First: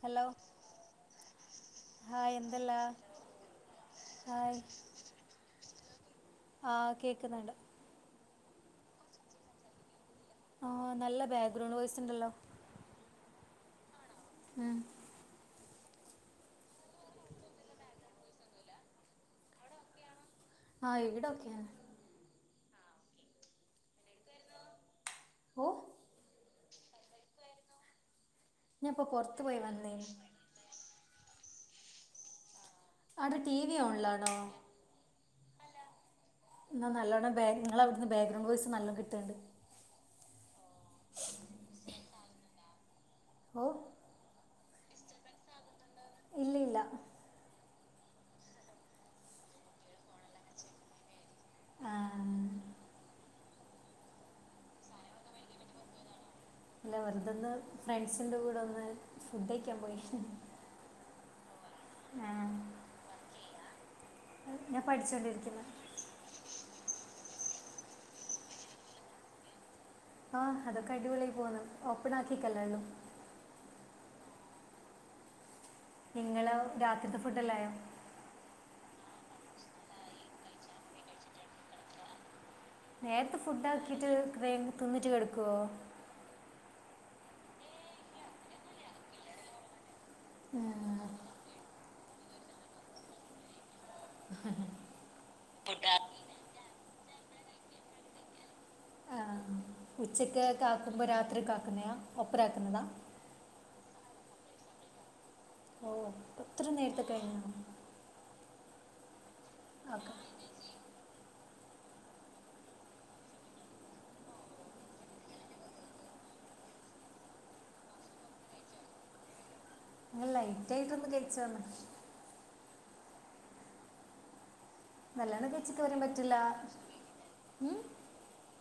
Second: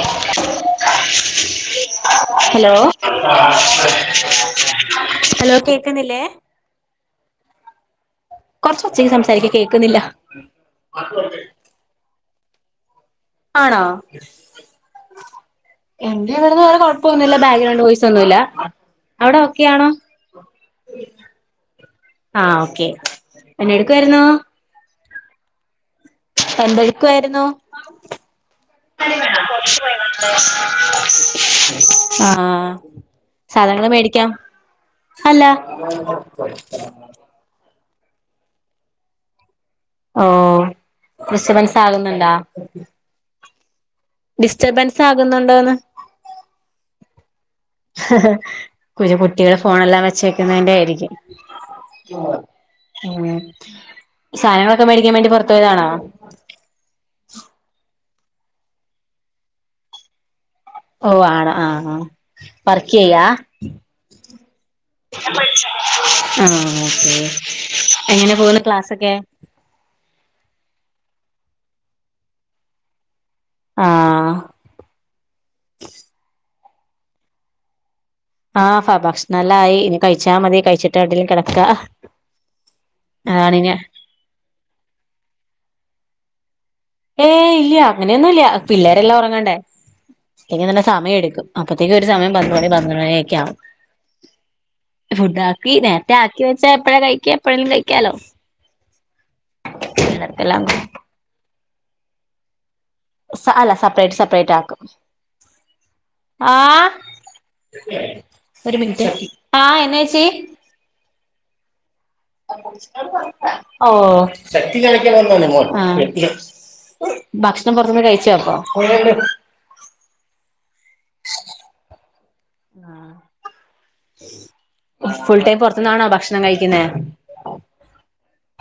Hello hi hello എന്തല്ലാ hi hello കേക്കുന്നില്ലേ ആ കേക്കുന്നുണ്ട് കുറച്ച ഉച്ചക്ക് സംസാരിക്കാൻ കേൾക്കുന്നില്ല ആ നല്ല ബാക്ക്ഗ്രൗണ്ട് വോസ്ണ്ടല്ലോ ആണോ മ് എറെ ഇവിടുന്ന്ടെ കൊഴപ്പൊന്നില്ല ബാക്ക്ഗ്രൗണ്ട് പോയിസ് ഒന്നുല്ല അവിടെ ഒക്കെയ ആണോ ആ എവിടൊക്കെയന്നെ ആ ഓക്കേ എന്നെ എടുക്കയിരുന്നോ ഓ എന്തെടുക്കയിരുന്നു ഞപ്പൊ പുറത്തു പോയി വന്നേ ആ അട ടിവി ഓൺലാണോ അല്ല എന്നാ നല്ലോണം [unintelligible] ബാക്ക്ഗ്രൗണ്ട് വോയ്സ് നല്ലം കിട്ടുന്നുണ്ട് ഓ [unintelligible] ആകുന്നുണ്ടാ ഓ ഡിസ്റ്റർബൻസ് ആകുന്നുണ്ടോന്ന് ഇല്ല ഇല്ല കു കുട്ടികള് ഫോണെല്ലാം വെച്ചെക്കുന്നതിന്റെ ആയിരിക്കും ആ സാധനങ്ങളൊക്കെ മേടിക്കാൻ വേണ്ടി പൊർത്തോയതാണോ അല്ലെ വെറുതന്ന് ഫ്രണ്ട്സിൻ്റെ കൂടെ ഒന്ന് ഫുഡയിക്കാൻ പോയി ഓ ആണ ആ ആ വർക്ക് ചെയ്യാ ഞാൻ പഠിച്ചുകൊണ്ടിരിക്കുന്നു ആ എങ്ങനെ പോകുന്നു ക്ലാസ്സൊക്കെ ആ അതൊക്കെ അടിപൊളിയി പോന്ന ഓപ്പൺ ആക്കിക്കല്ലേള്ളോ ആ നിങ്ങള് രാത്രിത്തെ ഫുഡല്ലായോ ഹ ഫ ഭക്ഷണംമല്ല ആയി ഇനി കഴിച്ചാ മതി കഴിച്ചിട്ട് എവിടെിലും കിടക്കാ നേരത്തെ ഫുഡ് ആണിനെ ആക്കിട്ട് തിന്നിട്ട് കെടുക്കുവോ ഏ ഇല്ല്യ അങ്ങനെയൊന്നുംല്ല പിള്ളേരെല്ലാം ഉറങ്ങണ്ടേ അല്ല ന സമയ എടുക്കും അപ്പത്തേ [unintelligible] സമയം പത്ത് മണി പന്ത്രണ്ട് മ. ണിയൊക്കെ ആവും ഫുഡ് ആക്കി നേർത്തേ ആക്കി വച്ച [unintelligible] എപ്പോഴേലും കഴിക്കാലോ ആ ഉച്ചക്ക് പിള്ളേർക്കെല്ലാം കാക്കുമ്പോ രാത്രി കാ [unintelligible] സ അല്ല സെപ്പറേറ്റ് സെപ്പറേറ്റ് ആക്കും ഓ ഒത്ര ആഹ് നേരത്തെ കഴിഞ്ഞോ ഒരു മിൻറ്റ് ആഹ് ഓക്കെ എന്നേച്ചി ഓ ആഹ് ഭക്ഷണം പുറത്ത്ന്ന് കഴിച്ചപ്പോ [unintelligible] ലൈറ്റായിട്ടൊന്ന് കഴിച്ചോന്ന് ആഹ് നല്ലോണം ഫുൾടൈം കഴിച്ചിട്ട് വരാൻ പൊറത്ത്ന്നാണോ പറ്റില്ല ഭക്ഷണം കഴിക്കുന്നെ? ഉം?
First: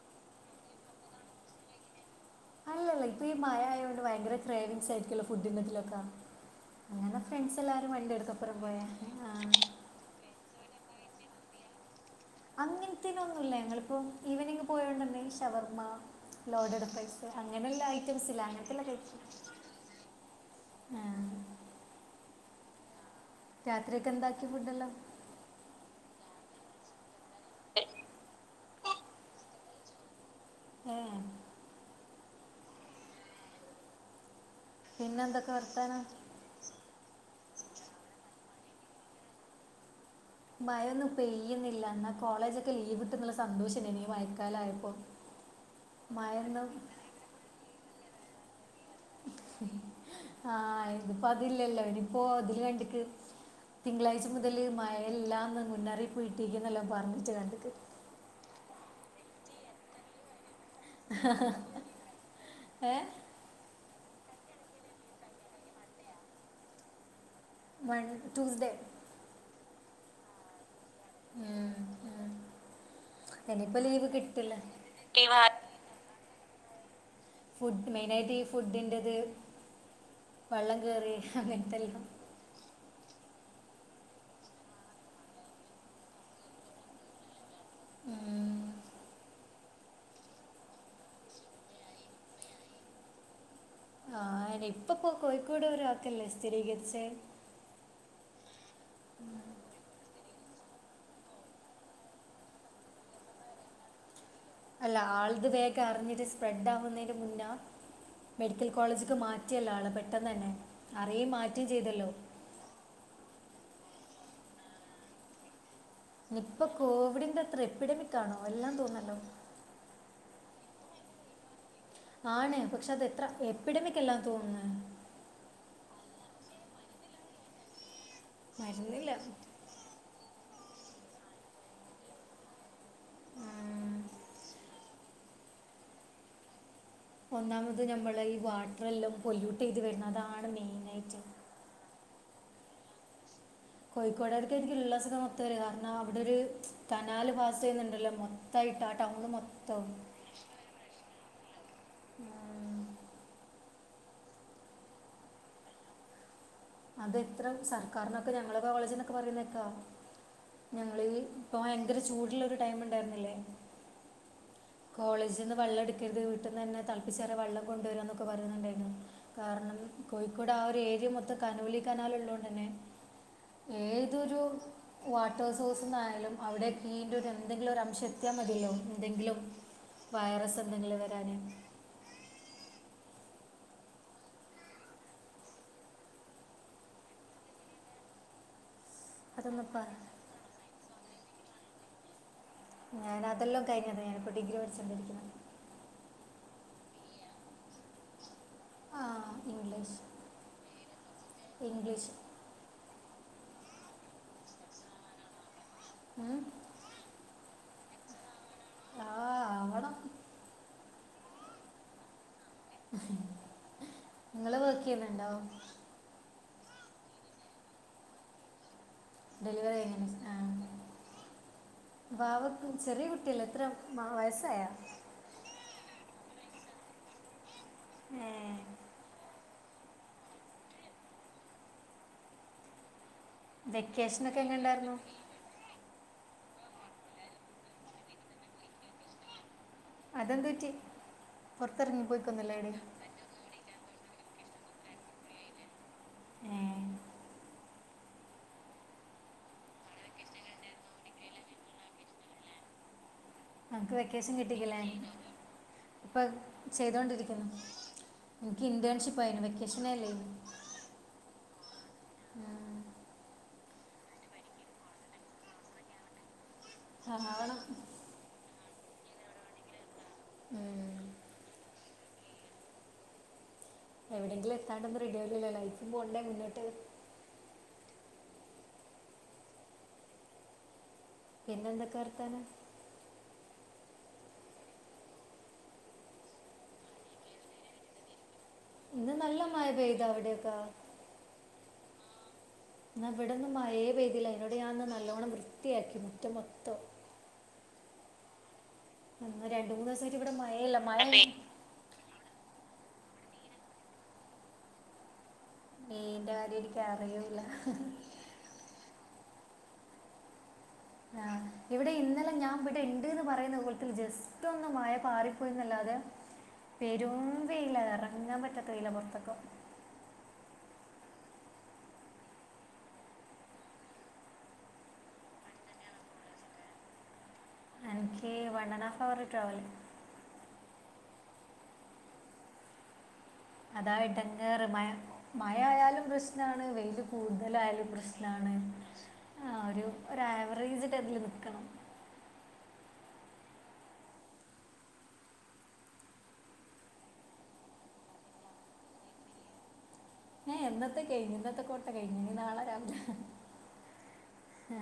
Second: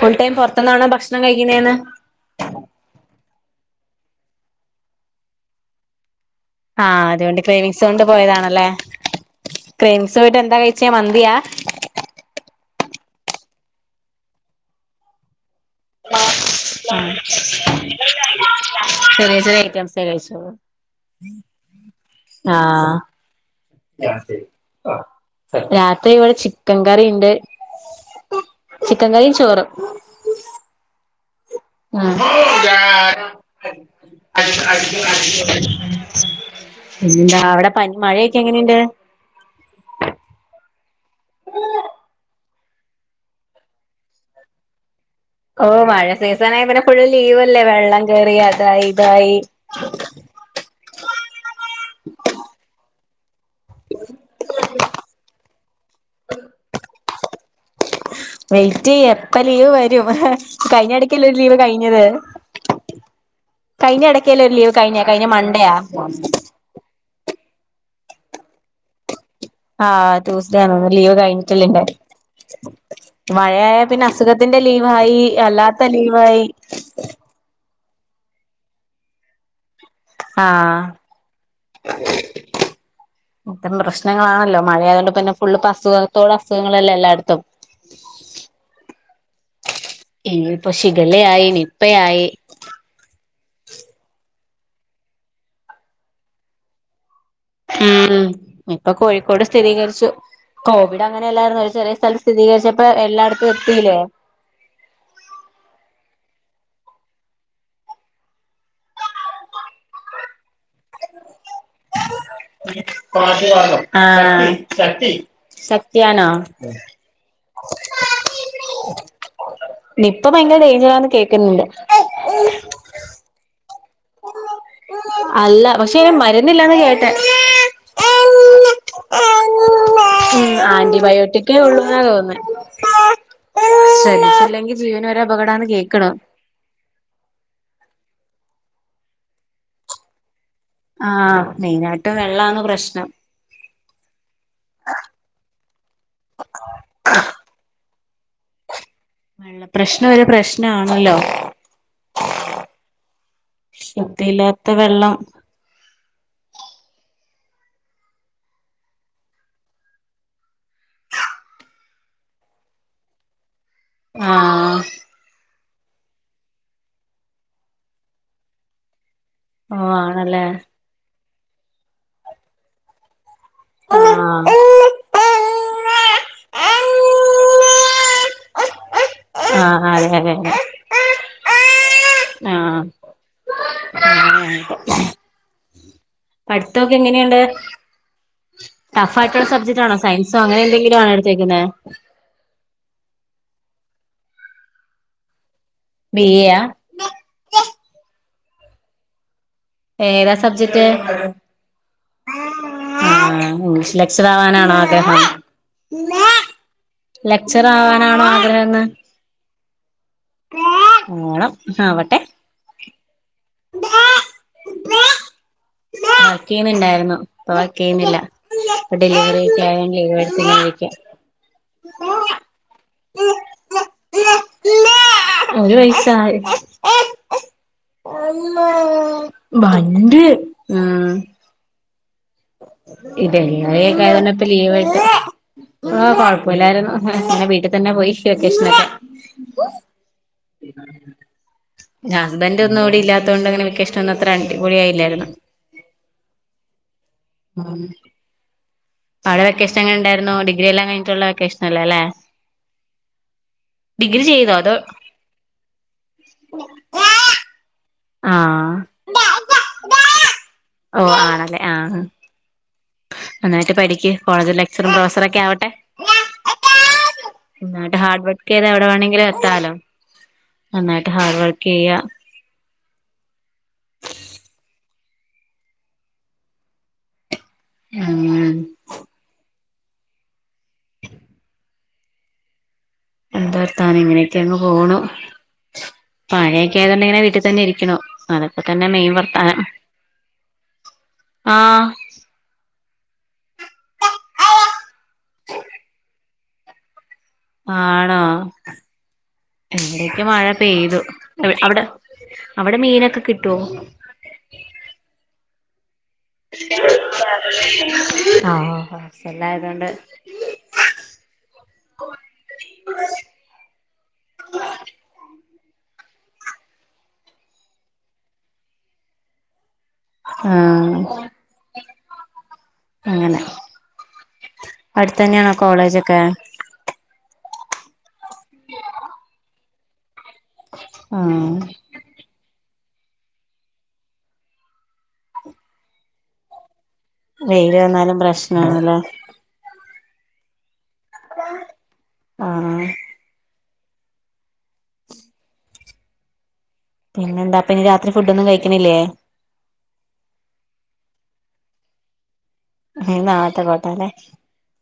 ഫുൾടൈം പൊർത്ത്ന്നാണോ ഭക്ഷണം കഴിക്കുന്നേന്ന്? അല്ലല്ല ഇപ്പീ മയയായോണ്ട് വയങ്കര ക്രേവിങ്സായിക്കുവല്ലോ ഫുഡിനിതിലൊക്കാ. ആഹ് അതോണ്ട് ക്രേവിങ്സോണ്ട് പോയതാണല്ലേ, പോയാ ആ. ക്രെവിങ്സോയിട്ട് എന്തായി. ച്ചെ മന്തിയാ? അങ്ങൻത്തെനോന്നുല്ല ഞങ്ങളിപ്പോ ഈവനിങ് പോയോണ്ടന്നേ. ഷവർമ്മ, ലോഡട് ആഹ് ഫ്രൈസ് അങ്ങനെള്ള ഐറ്റംസ് ല്ലേ അങ്ങൻതെല്ലാം കഴിക്കും ചെറിയ ചെറിയ ഐറ്റംസേ കഴിച്ചോളൂ ആ ആഹ് രാത്രിയൊക്കെ എന്താക്കി ഫുഡെല്ലാം രാത്രിവിടെ ചി ക്കൻകറി ഇണ്ട്. ചിക്കൻ കറിം ചോറും ഉം ആ പിന്നെന്തൊക്കെ വർത്താനം പിന്നന്ത അവട പനി മഴയൊക്കെങ്ങനെണ്ട്? മയൊന്നു പെയ്യുന്നില്ല ന്ന കോളേജ് ലീവ്ട്ടുംന്നുള്ള സന്തോഷണ്ടേനി ഈ മയക്കാലായപ്പോ. ഹോ മഴ സീസണായ പിന്നെ ഫുൾ ലീവല്ലേ വെള്ളം കേറി അതായി ഇതായി. പ്പത് തില്ലല്ലോ ഇനിപ്പോ തിൽ രണ്ട്ക്ക് തിങ്കളാഴ്ച മുതല് മയ ഇല്ലാന്ന് മു മുന്നറിയിപ്പ്‌ കിട്ടീക്ക്ന്നല്ലോ പറഞ്ഞച്ച് കണ്ട്ക്ക്. വെയിറ്റെയ്യ പ്പ ലീവ് വരും. കഴിഞ്ഞടയ്ക്കല്ലേ ഒരു ലീവ് കഴിഞ്ഞത് ഏ കഴിഞ്ഞടെ [unintelligible] ലീവ് കഴിഞ്ഞെ കഴിഞ്ഞ മണ്ടെയാ. മൺ ട്യൂസ്‌ഡേ ആഹ് ട്യൂസ്‌ഡേ ആണ്ന്ന്. ലീവ് കഴിഞ്ഞിട്ടില്ല ഉം, എന്റെ ഉം. മഴയായ ഇനിയിപ്പോൾ പിന്നെ ലീവ് കിട്ടില്ല അസുഖത്തിന്റെ ലീവായി അല്ലാത്ത ലീവായി. മെയിനായിട്ട് ഈ ഫുഡിന്റത് വള്ളം ആഹ് കേറി അങ്ങനത്തെല്ലാം. ഇത്തരം പ്രശ്നങ്ങളാണല്ലോ മഴയായതുകൊണ്ട് പിന്നെ ഫുൾ പ്പ അസുഖത്തോടെ അസുഖങ്ങളല്ലേ എല്ലായിടത്തും ഉം ഇനിയിപ്പൊ ശിഖലയായി നിപ്പയായി ആ അന്നെ നിപ്പ പ്പോ കോഴിക്കോടൊരാക്കല്ലേ സ്ഥിരീകരിച്ചേ ഉം ഇപ്പൊ കോഴിക്കോട് സ്ഥിരീകരിച്ചു കോവിഡ് അങ്ങനെല്ലായിരുന്നു ഒരു ചെറിയ സ്ഥലം സ്ഥിരീകരിച്ചപ്പോ എല്ലായിടത്തും എത്തില്ലേ അല്ല ആൾത് വേഗം അറിഞ്ഞിട്ട് സ്പ്രെഡ് ആവുന്നതിന് മുന്നേ മെഡിക്കൽ കോളേജിക്ക് മാറ്റിയല്ലോ ആളെ പെട്ടെന്ന് തന്നെ [unintelligible] [unintelligible] ആ [unintelligible] നിപ്പ കോവിഡിന്റെ അത്ര എപ്പിഡമിക് ആണോ അല്ലാ തോന്നല്ലോ [unintelligible] കേൾക്കുന്നുണ്ട് ആണ് പക്ഷെ അത് എ എപിടമിക്കെല്ലാ തോന്ന്ന്ന് മരുന്നില്ലാന്നാ കേട്ടെ മരുന്നില്ല ഉം ആന്റിബയോട്ടിക്കേ ഒള്ളൂന്നാ തോന്നുന്നേ ഉം. ശ്രദ്ധിച്ചില്ലെങ്കി ജീവന് വരെ അപകടാന്ന് കേക്ക്ണ് ഒന്നാമത് നമ്മൾ ഈ വാട്ടറെല്ലാം പൊല്യൂട്ടെയ്ത് വരണതാണ് മൈൻ ആ [unintelligible] [unintelligible] വെള്ളാണ് പ്രശ്നം കോഴിക്കോടുകാർക്ക് ഉള്ള അസുഖം മൊത്തം വരും കാരണം അവിടെ മൊത്തയിട്ടാണ് വെള്ള പ്രശ്നം ഒരു പ്രശ്നാണല്ലോ ഉം. ശുദ്ധിയില്ലാത്ത വെള്ളം അത് എത്ര സർക്കാരിനൊക്കെ ഞങ്ങളെക്കെ കോളേജിന്നൊക്കെ പറയുന്നേക്കാ ഞങ്ങളീ ഇപ്പ ഭയങ്കര ചൂടുള്ള ഒരു ടൈമുണ്ടായിരുന്നില്ലേ ആഹ് കോളേജിന്ന് വെള്ളം എടുക്കരുത് വീട്ടന്ന് തന്നെ തൾപ്പിച്ചാറിയ വെള്ളം കൊണ്ടുവരാന്നൊക്കെ പറയുന്നുണ്ടായിരുന്നു കാരണം ഓ ആണല്ലേ കോഴിക്കോട് ആ ഒരു ഏരിയ മൊത്തം ഇ കനോലി കനാൽ ഉള്ളോണ്ടെന്നെ ഏതൊരു [unintelligible] ആഹ് [unintelligible] ആയാലും അവിടെ കീന്റൊരു എന്തെങ്കിലും ഒരംശം എത്തിയാ മതിയല്ലോ എന്തെങ്കിലും ആഹ് അതെ അതെ വൈറസ് എന്തെങ്കിലും വരാൻ ആ പഠിത്തോക്കെ എങ്ങനെയുണ്ട് ടഫായിട്ടുള്ള അതൊന്നും സബ്ജക്ട് ഇപ്പം ആണോ സയൻസോ അങ്ങനെന്തെങ്കിലും ആണോ ചക്നെ [unintelligible] ഞാന അതെല്ലാം കഴിഞ്ഞത ഞാനിപ്പോ ഡിഗ്രി വഠിച്ചോണ്ടിരിക്കാ ബിയായ ആ ഇംഗ്ലീഷ് ഏതാ സബ്ജക്റ്റ് ഇംഗ്ലീഷ് ആഹ് ഇംഗ്ലീഷ് ലകാച്ചറാവാനാണോ അദ്ദേഹം ഉം. ലക് ച്ചറാവാനാണോ ആഗ്രഹം ആഹ് ആ ആവണം ഓണം ആവട്ടെ നിങ്ങള് വർക്ക് ചെയ്യുന്നുണ്ടോ വക്കെയ്യ് ണ് ണ്ടായിരുന്നു ഇപ്പോ വക്കെയ്യ്ണ്ല്ല. ഇപ്പ ഡെലിവറിയൊക്കെ ഡെലിവറി ആയോൺ ലീ എങ്ങനെ ആ വെട്ത്ത് വാവക്ക് ചെറിയ കുട്ടിയല്ലേ എത്ര മ- വയസ്സായ ങ്ങനെയിരിക്കാ ആഹ് ഒരു വയസ്സ് ത്തായി ഏ, [inaudible] വണ്ട് ആഹ് ഇതെ [unintelligible] വെക്കേഷനൊക്കെ ഇപ്പ എങ്ങനെ ലീവ് ഉണ്ടായിരുന്നു ആയിട്ട് ആഹ് കൊഴപ്പൊല്ലായിരുന്നു ഞാ വീട്ടിൽ തന്നെ പോയി വെക്കേഷനൊക്കെ അതെന്ത് പറ്റി പുറത്തിറങ്ങി പോയിക്കൊന്നില്ല ഹസ്ബന്റ് ഇവിടെ ഒന്നുംവിടി ല്ലാത്തോണ്ടങ്ങനെ വെക്കേഷ ട്ട്ണത്ര അടി പോളിയായില്ലായിരുന്നു. ഏ ആടെ വെക്കേഷൻ അങ്ങനെണ്ടായിരുന്നു ഡിഗ്രിയെല്ലാം കഴിഞ്ഞിട്ടുള്ള വെക്കേഷനല്ലേ ല്ലെ നമക്ക് വെക്കേഷൻ കിട്ടിക്കില്ലേ ഇപ്പൊ ചെയ്തൊണ്ടിരിക്കുന്നു. എനിക്ക് ആഹ് ഇന്റേൺഷിപ്പായിരുന്നു വെക്കേഷനല്ലേനി ഓ ആണല്ലേ ആഹ് ആഹ് നന്നായിട്ട് പഠിക്ക് കോളേജ് ലെക്ചറും പ്രൊഫസറൊക്കെ ആവട്ടെ ആവണം ഏതവടെ വേണങ്കിലും എത്താലോ ഉം. നന്നായിട്ട് ഹാർഡ് വർക്കെയ്യ എവിടെയങ്കിലും എത്താണ്ടൊന്നും റെഡിയാവില്ലല്ലോ ലൈഫും പോണ്ടേ മുന്നോട്ട് ഉം പിന്നെന്തൊക്കെ വർത്താനം? എന്താ വർത്താനം ഇങ്ങനെയൊക്കെങ്ങ് പോണു പാഴയൊക്കയതോണ്ട് ഇങ്ങനെ വീട്ടി തന്നെ ഇരിക്ക്ണു. അതപ്പോ തന്നെ മെയിൻ ഇന്ന് നല്ല വർത്താനം മഴ പെയ്തു അവിടെയൊക്കെ ആഹ് എന്നാ ഇവിടന്നും മഴേ പെയ്തില്ല അതിനോട് ഞാന്ന് നല്ലവണം വൃത്തിയാക്കി മുറ്റം മൊത്തം ആണോ എന്ന രണ്ട മൂന്ന് ദിവസമായിട്ട് ഇവിടേക്ക് ഇവിടെ മഴ മഴയില്ല മഴ പെയ്തു അവിടെ അവിടെ മീനൊക്കെ കിട്ടുവോ മീൻ്റെ [inaudible] ആഹ് കാര്യം എനിക്ക് അറിയില്ല [unintelligible] എല്ലായത കൊണ്ട് ആ ഇവിടെ ഇന്നലെ ഞാൻ ഇവിടിണ്ടീന്ന് പറയുന്ന വിധത്തില് ജസ്റ്റ് ഒന്നു മഴ പാറി പോയന്നല്ലാതെ പെരും വെയിലാ ഇറങ്ങാൻ പറ്റാത്ത വെയില പൊറത്തൊക്കെ. ആ അങ്ങനെ അടുത്തന്നെയാണോ കോളേജൊക്കെ? [unintelligible] ഏയ്‌ one and half hour travel ആ അതാ എടങ്ങേറ് മഴ. മഴ ആയാലും പ്രശ്നാണ് വെയില് വെയില് കൂടുതലായാലും വന്നാലും പ്രശ്നാണ് പ്രശ്നാണല്ലോ ആ ഒരു ഒരാവറേജില് ആ പിന്നെ എന്താപ്പ ഇനി രാത്രി ഫുഡൊന്നും കഴിക്ക്ണില്ലേ ഹേ ഇന്നത്തെ കഴിഞ് ഇന്നത്തെ കൊട്ട കഴിഞ് ഇനി നാളെ രാവിലെ ഇനി നാളത്തെ കോട്ട ലെ ആ,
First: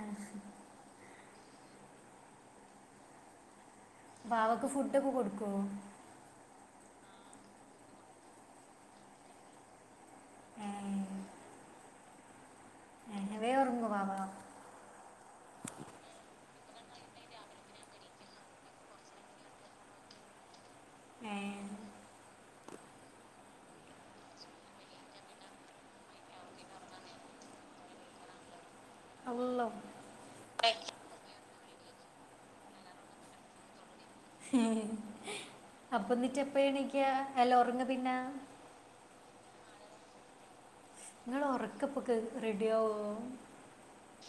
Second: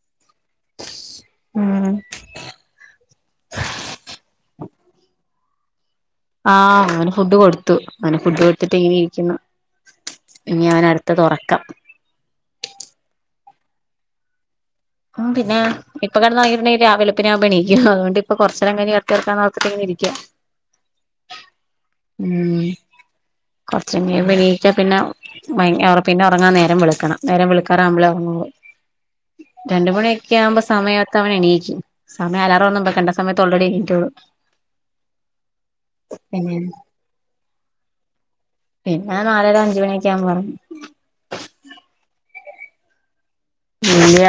ഉം വാവക്ക് ഫുഡൊക്കെ കൊട്ക്കോ ആ അവന് ഫുഡ് കൊടുത്തു അവന് ഫുഡ് കൊടുത്തിട്ട് ഇങ്ങെനെ ഇരിക്കുന്നു ഇനി ഏ അവന് അട്ത്തത് ഒറക്കം വേം ഒറങ്ങോ വാവ ഉം പിന്നെ ഇപ്പ കെട്ന്ന് ഒറങ്ങിട്ടുണ്ടെങ്കില് രാവിലെ വെളുപ്പിനാവുമ്പോ എണീക്കും അതുകൊണ്ട്പ്പ കൊർച്ചെരം കഴിഞ് [unintelligible] ഇരിക്കാ ഏ ഉം കൊറച്ചയ്ഞാ എനീറ്റാ പിന്നെ പിന്നെ ഒറങ്ങാൻ നേരം വെളുക്കണം നേരം വെളുക്കാറാവുമ്പളെ ഒറങ്ങോള്ളൂ അല്ലോ രണ്ട് മണിയൊക്കെ ആവുമ്പോ സമയത്ത് അവൻ എണീക്കും സമയം അലാറോന്നും വെക്കണ്ട സമയത്ത് ഓൾറെഡി എണീറ്റോളും അപ്പന്നിട്ട് പിന്നെ എപ്പയാ എണീക്കാ അല്ല ഒറങ്ങ പിന്നെ പിന്നെ നാലര അൻജ് മണിയൊക്കെ ആവ്മ്പോ ഒറങ്ങും ങ്ങളെ ഒറക്കപ്പൊക്കെ റെഡിഓ ഇല്ല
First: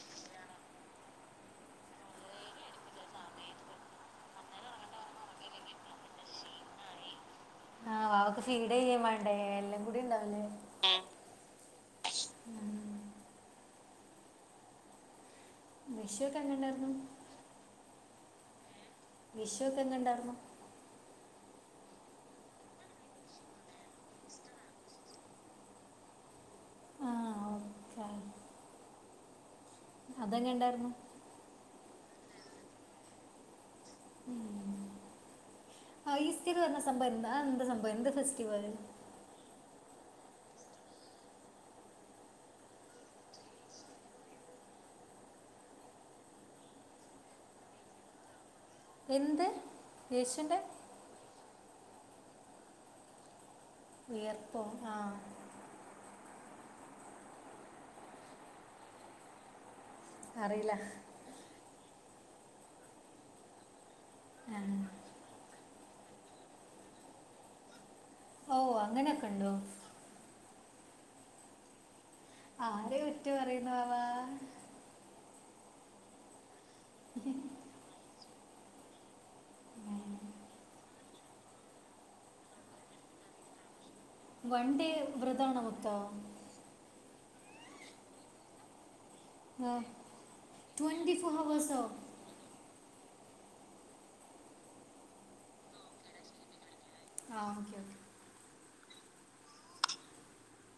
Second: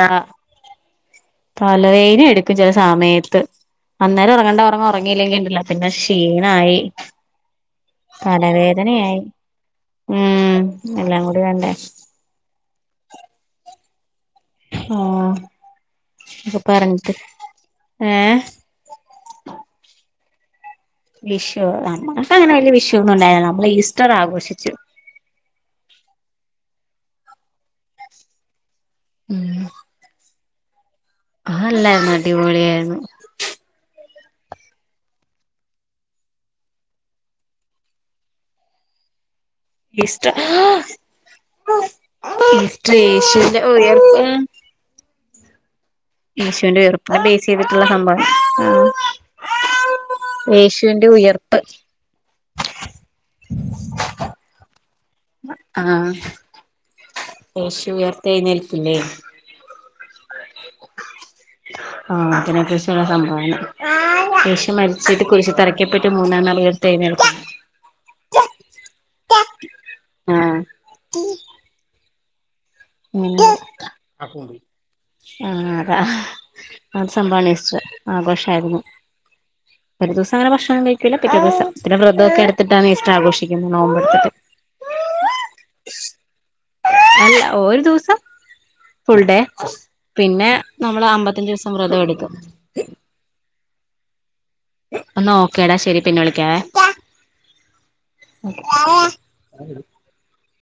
പലയ്നും എട്ക്ക് ചെല സമയത്ത് അന്നേരം ഒറങ്ങണ്ട ഒറങ്ങില്ലെങ്കിണ്ടല്ലോ പിന്നെ ക്ഷീണായി ആ വാവക്ക് ഫീഡ് ചെയ്യാൻ തലവേദനയായി വേണ്ടേ എല്ലാം കൂടി ഉണ്ടാവില്ലേ ഉം എല്ലാം കൂടി വെണ്ടേ ഉം. ഹാ വിഷുവൊക്കെ എങ്ങനെ അ ഉണ്ടായിരുന്നു പറഞ്ഞിട്ട് ഏ വിഷുക്കെ എങ്ങ ഇണ്ടാരുന്ന് വിഷു നമുക്കങ്ങനെ വല്ല്യ വിഷുന്നും ഉണ്ടായില്ല നമ്മള് ഈസ്റ്റർ ആഘോഷിച്ചു ആ ഓക്കെ ഉം അതെങ്ങെ ഇണ്ടായിരുന്നു അല്ല അടീപൊളിയാരുന്നു ആ ഈസ്റ്റർ വര്ണ സംഭവം എന്താ അതെന്താ സംഭവം എന്താ ഫെസ്റ്റിവൽ ഈസ്റ്റർ [inaudible] യേശുന്റെ ഓ ഈ യേശുന്റെ [unintelligible] ചെയ്തിട്ടുള്ള സംഭവാണ് ആ എന്ത് യേശുവിൻ്റെ യേശുവിന്റെ ഉയർപ്പ് വിയർപ്പോആ ആഹ് യേശു ഉയർത്തെഴുന്നേൽക്കില്ലേ അറിയില്ല ആഹ അതിനത്യാവശ്യുള്ള സംഭവമാണ് ആ. യേശു മരിച്ചിട്ട് കുരിശു തറയ് പെട്ട് മൂന്നാം നാൾ ഉയർത്തെഴുന്നേൽക്കും ഓ അങ്ങനൊക്കെ ഉണ്ടോ ആ ആരെ പറ്റി പറയുന്ന വാവാ ആ ആതാ ആ സംഭവാണ് ഈസ്റ്റർ ആഘോഷം ആയിരുന്നു ഒരു ദിവസം അങ്ങനെ ഭക്ഷണം കഴിക്കൂല പിറ്റേ ദിവസം പിന്നെ വ്രതമൊക്കെ എടുത്തിട്ടാണ് ഈസ്റ്റർ ആഘോഷിക്കുന്നത് നോമ്പെടുത്തിട്ട് വൺ ഡേ വ്രതാണെടുക്കാ അല്ല ഒരു ദിവസം ഫുൾ ഡേ പിന്നെ നമ്മള് ട്വൻറ്റി ഫോർ അമ്പത്തഞ്ചു ദിവസം ഹവേഴ്സോ വ്രതം എടുക്കും എന്നാ ഓക്കേടാ ശെരി പിന്നെ വിളിക്കാവേ ആഓക്കെ ഓക്കേ ആ